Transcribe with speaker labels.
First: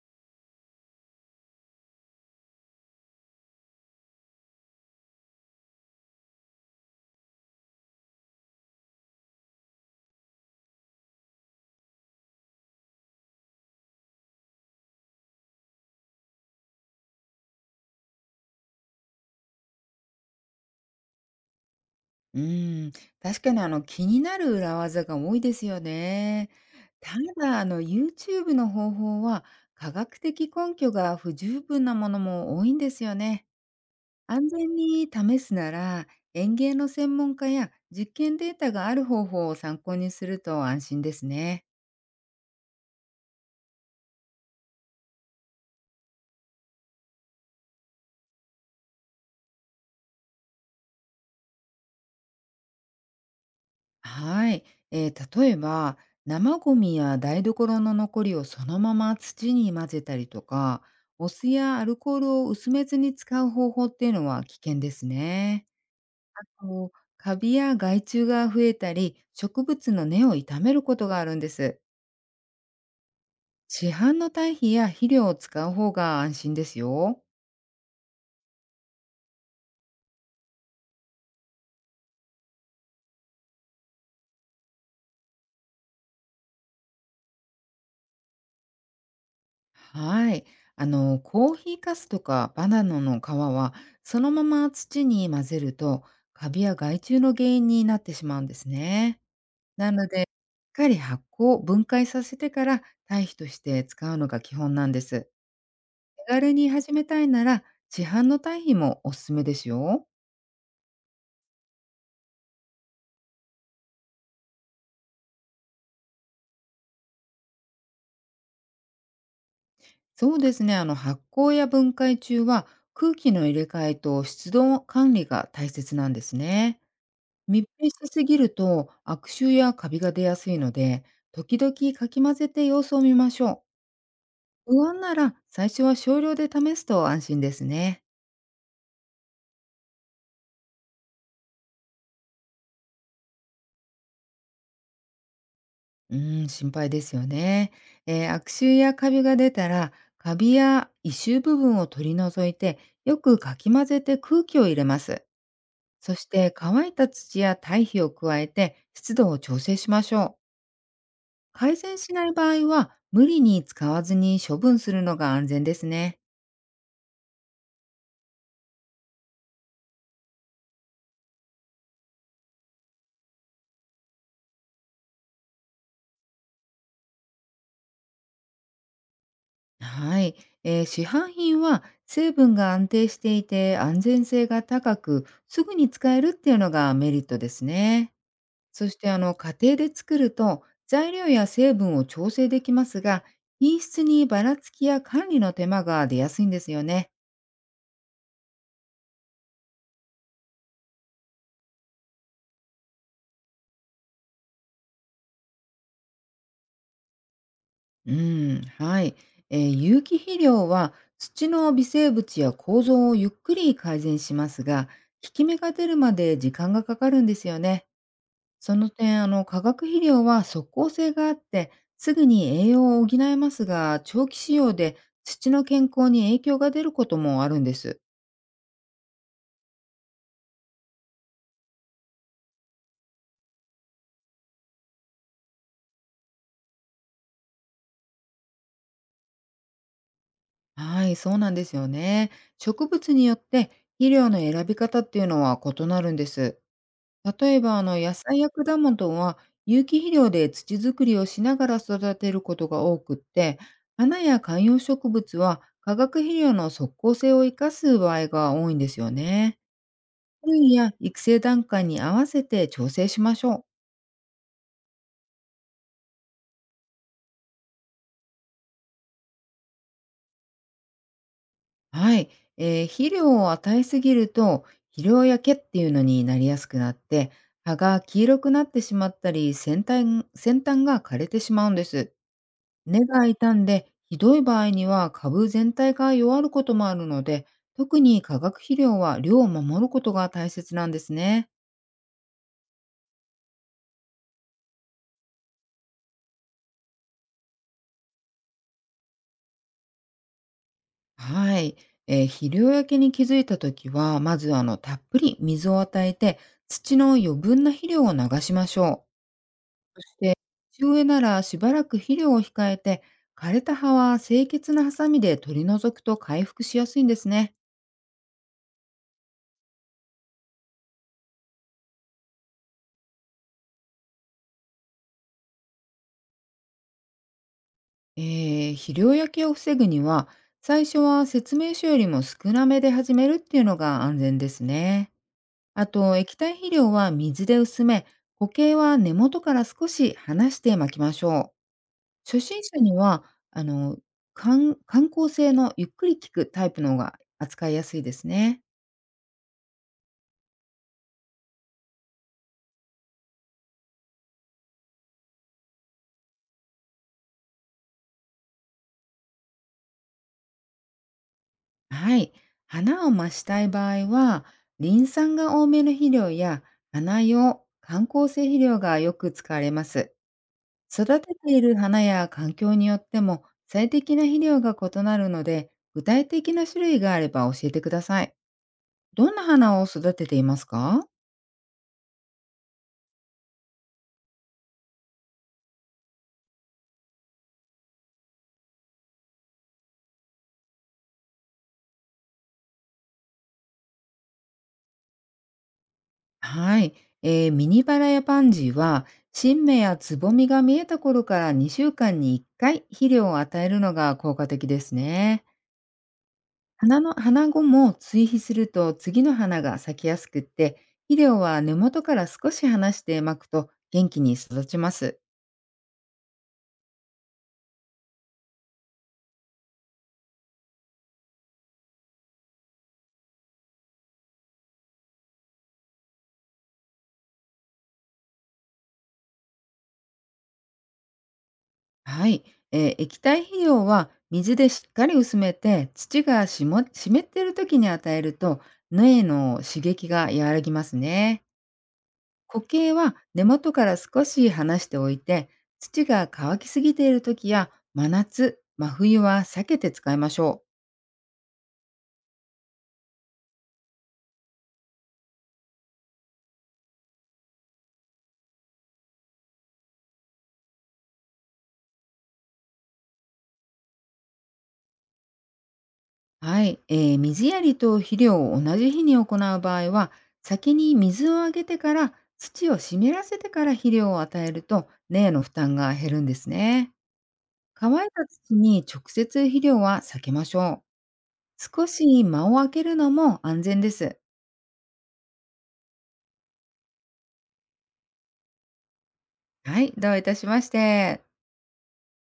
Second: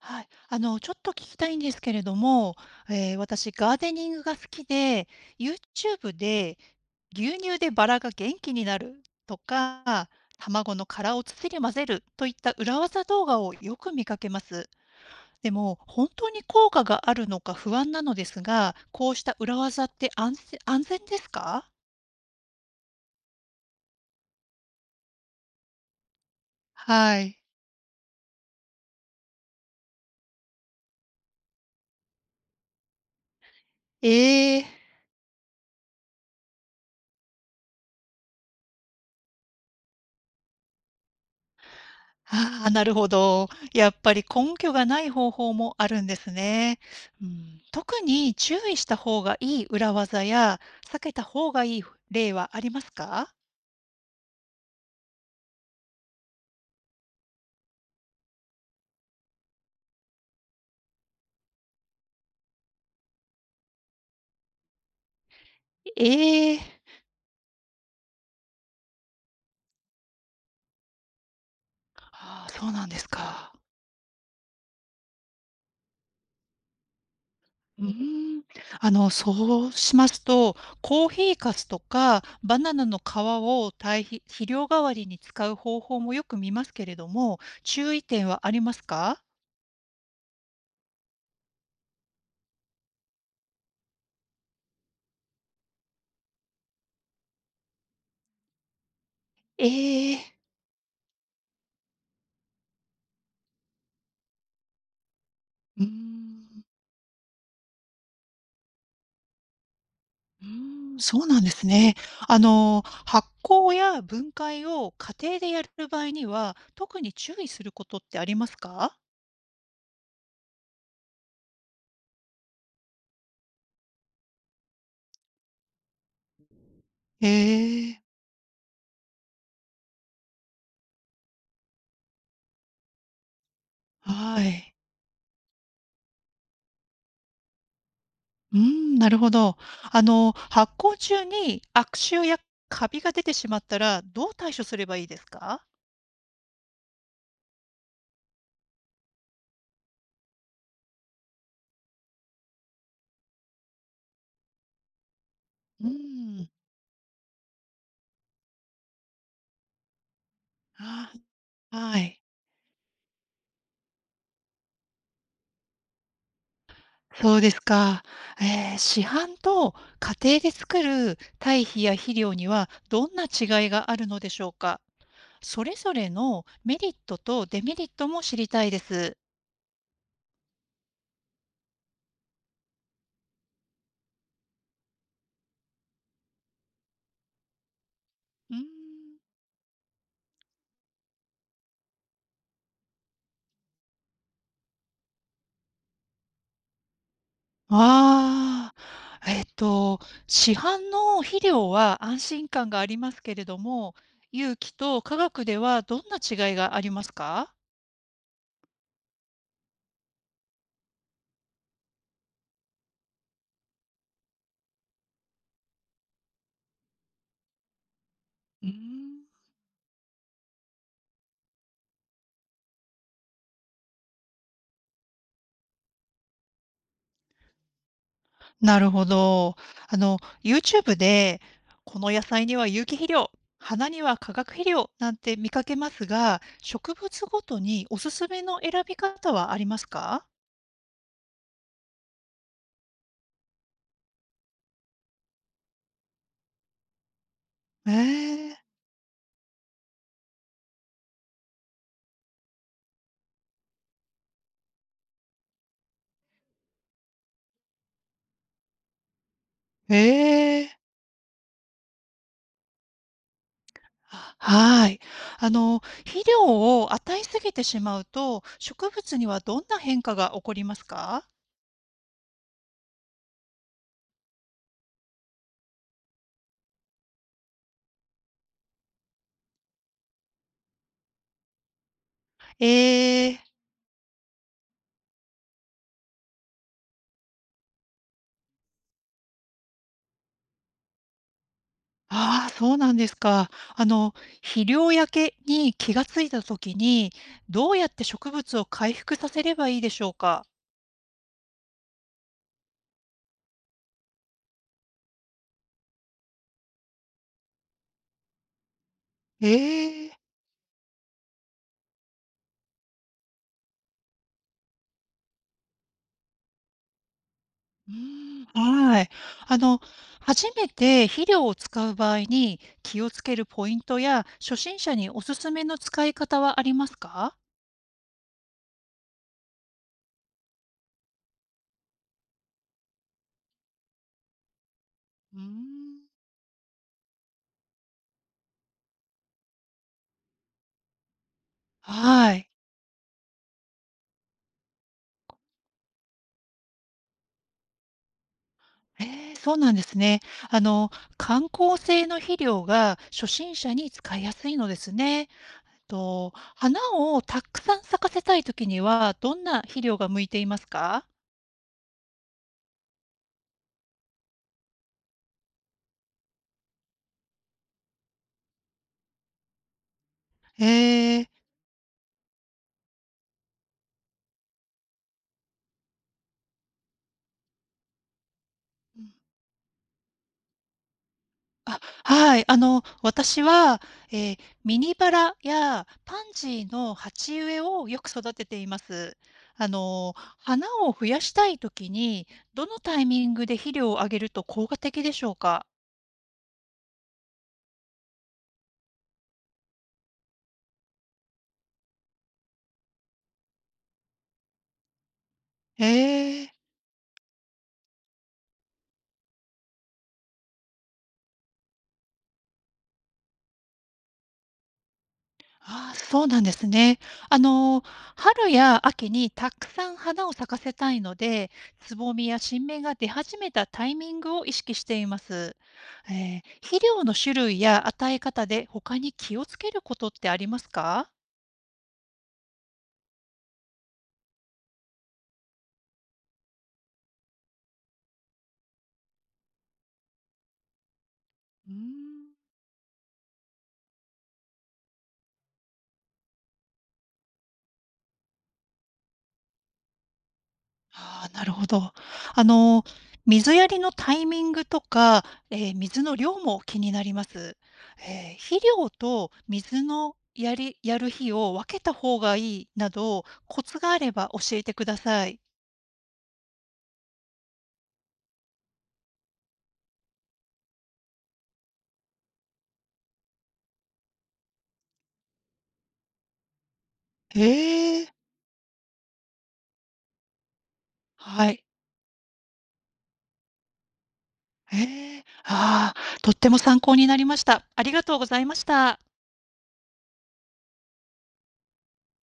Speaker 1: はい。ちょっと聞きたいんですけれども、私、ガーデニングが好きで、YouTube で牛乳でバラが元気になるとか、卵の殻を土に混ぜるといった裏技動画をよく見かけます。でも、本当に効果があるのか不安なのですが、こうした裏技って安全ですか？
Speaker 2: うーん、確かに気になる裏技が多いですよね。た
Speaker 1: はい。
Speaker 2: だ、あの YouTube の方法は科学的根拠が不十分なものも多いんですよね。
Speaker 1: え
Speaker 2: 安
Speaker 1: え。
Speaker 2: 全に試すなら、園芸の専門家や実験データがある方法を参考にすると安心ですね。
Speaker 1: ああ、なるほど。やっぱり根拠がない方法もあるんですね。うん、特に注意した方がいい裏技や、避けた方がいい例はありますか？
Speaker 2: はい、例えば生ゴミや台所の残りをそのまま土に混ぜたりとか、お酢やアルコールを薄めずに使う方法っていうのは危険ですね。
Speaker 1: ええ。
Speaker 2: こうカビや害虫が増えたり、植物の根を傷めることがあるんです。
Speaker 1: ああ、そうなんですか。
Speaker 2: 市販の堆肥や肥料を使う方が安心ですよ。
Speaker 1: うーん。そうしますと、コーヒーかすとかバナナの皮を堆肥、肥料代わりに使う方法もよく見ますけれども、注意点はありますか？
Speaker 2: はい。あの、コーヒーかすとかバナナの皮は、そのまま土に混ぜると、カビや害虫の原因になってしまうんですね。
Speaker 1: え
Speaker 2: なので、しっ
Speaker 1: え。
Speaker 2: かり発酵、分解させてから堆肥として使うのが基本なんです。
Speaker 1: うー
Speaker 2: 手軽
Speaker 1: ん。
Speaker 2: に始めたいなら、市販の堆肥もおすすめですよ。
Speaker 1: うーん、そうなんですね。発酵や分解を家庭でやる場合には、特に注意することってありますか？
Speaker 2: そうですね。あの、発酵や分解中は、空気の入れ替えと湿度管理が大切なんですね。
Speaker 1: え
Speaker 2: 密閉
Speaker 1: え、
Speaker 2: しすぎると悪臭やカビが出やすいので、時々かき混ぜて様子を見ましょう。
Speaker 1: はい。
Speaker 2: 不安なら最初は少量で試すと安心ですね。
Speaker 1: うん、なるほど。発酵中に悪臭やカビが出てしまったら、どう対処すればいいですか？
Speaker 2: うーん、心配ですよね。悪臭やカビが出たら、カビや異臭部分を取り除いて、よくかき混ぜて空気を入れます。
Speaker 1: う
Speaker 2: そし
Speaker 1: ん、
Speaker 2: て乾いた土や堆肥を加えて湿度を調整しましょう。
Speaker 1: あ、
Speaker 2: 改善
Speaker 1: は
Speaker 2: し
Speaker 1: い。
Speaker 2: ない場合は無理に使わずに処分するのが安全ですね。
Speaker 1: そうですか。え市販と家庭で作る堆肥や肥料には、どんな違いがあるのでしょうか？それぞれのメリットとデメリットも知りたいです。
Speaker 2: はい、市販品は成分が安定していて安全性が高く、すぐに使えるっていうのがメリットですね。
Speaker 1: うーん。
Speaker 2: そして、あの家庭で作ると材料や成分を調整できますが、品質にばらつきや管理の手間が出やすいんですよね。
Speaker 1: ああ、市販の肥料は安心感がありますけれども、有機と化学ではどんな違いがありますか？
Speaker 2: うん、はい、有機肥料は土の微生物や構造をゆっくり改善しますが、効き目が出るまで時間がかかるんですよね。
Speaker 1: うー
Speaker 2: その点、あ
Speaker 1: ん。
Speaker 2: の化学肥料は即効性があって、すぐに栄養を補えますが、長期使用で土の健康に影響が出ることもあるんです。
Speaker 1: なるほど。あの、YouTube で、この野菜には有機肥料、花には化学肥料なんて見かけますが、植物ごとにおすすめの選び方はありますか？
Speaker 2: はい、そうなんですよね。植物によって肥料の選び方っていうのは異なるんです。例えば、あの野菜や
Speaker 1: ええ、
Speaker 2: 果物は有機肥料で土作りをしながら育てることが多くって、花や観葉植物は化学肥料の即効性を生かす場合が多いんですよね。
Speaker 1: え
Speaker 2: 分
Speaker 1: え、
Speaker 2: や育成段階に合わせて調整しましょう。
Speaker 1: はい。あの、肥料を与えすぎてしまうと、植物にはどんな変化が起こりますか？
Speaker 2: はい。肥料を与えすぎると、肥料焼けっていうのになりやすくなって、葉が黄色くなってしまったり、先端が枯れてしまうんです。
Speaker 1: え
Speaker 2: 根が
Speaker 1: え。
Speaker 2: 傷んで、ひどい場合には株全体が弱ることもあるので、特に化学肥料は量を守ることが大切なんですね。
Speaker 1: ああ、そうなんですか。肥料焼けに気がついたときに、どうやって植物を回復させればいいでしょうか？
Speaker 2: はい。肥料焼けに気づいた時は、まずあのたっぷり水を与えて、土の余分な肥料を流しましょ
Speaker 1: え
Speaker 2: う。そし
Speaker 1: え。
Speaker 2: て、地植えならしばらく肥料を控えて、枯れた葉は清潔なハサミで取り除くと回復しやすいんですね。
Speaker 1: うーん、はい。あの、初めて肥料を使う場合に気をつけるポイントや、初心者におすすめの使い方はありますか？
Speaker 2: え肥料焼けを防ぐには、最初は説明書よりも少なめで始めるっていうのが安全ですね。
Speaker 1: うー
Speaker 2: あ
Speaker 1: ん。
Speaker 2: と、液体肥料は水で薄め、固形は根元から少し離して巻きましょう。
Speaker 1: は
Speaker 2: 初
Speaker 1: い。
Speaker 2: 心者には、あの、観観光性のゆっくり効くタイプの方が扱いやすいですね。
Speaker 1: そうなんですね。あの、観光性の肥料が初心者に使いやすいのですね。と、花をたくさん咲かせたいときには、どんな肥料が向いていますか？
Speaker 2: はい。花を増したい場合は、リン酸が多めの肥料や花用観光性肥料がよく使われます。育
Speaker 1: えー。
Speaker 2: てている花や環境によっても最適な肥料が異なるので、具体的な種類があれば教えてください。
Speaker 1: うん、
Speaker 2: どんな花を育てていますか？
Speaker 1: あ、はい。私は、えーミニバラやパンジーの鉢植えをよく育てています。あの、花を増やしたいときに、どのタイミングで肥料をあげると効果的でしょうか？
Speaker 2: はい、ミニバラやパンジーは新芽やつぼみが見えた頃から2週間に1回肥料を与えるのが効果的ですね。
Speaker 1: えー。
Speaker 2: 花の花後も追肥すると次の花が咲きやすくって、肥料は根元から少し離してまくと元気に育ちます。
Speaker 1: ああ、そうなんですね。あの、春や秋にたくさん花を咲かせたいので、つぼみや新芽が出始めたタイミングを意識しています。肥料の種類や与え方で他に気をつけることってありますか？
Speaker 2: はい、液体肥料は水でしっかり薄めて、土がしも湿っている時に与えると苗の刺激が和らぎますね。
Speaker 1: うーん。
Speaker 2: 固形は根元から少し離しておいて、土が乾きすぎている時や真夏、真冬は避けて使いましょう。
Speaker 1: ああ、なるほど。あの、水やりのタイミングとか、水の量も気になります。え肥料と水のやる日を分けた方がいいなど、コツがあれば教えてください。
Speaker 2: はい、水やりと肥料を同じ日に行う場合は、先に水をあげてから、土を湿らせてから肥料を与えると根への負担が減るんですね。
Speaker 1: え
Speaker 2: 乾
Speaker 1: え。
Speaker 2: いた土に直接肥料は避けましょう。
Speaker 1: はい。
Speaker 2: 少し間を空けるのも安全です。
Speaker 1: ええ。ああ、とっても参考になりました。ありがとうございました。
Speaker 2: はい、どういたしまして。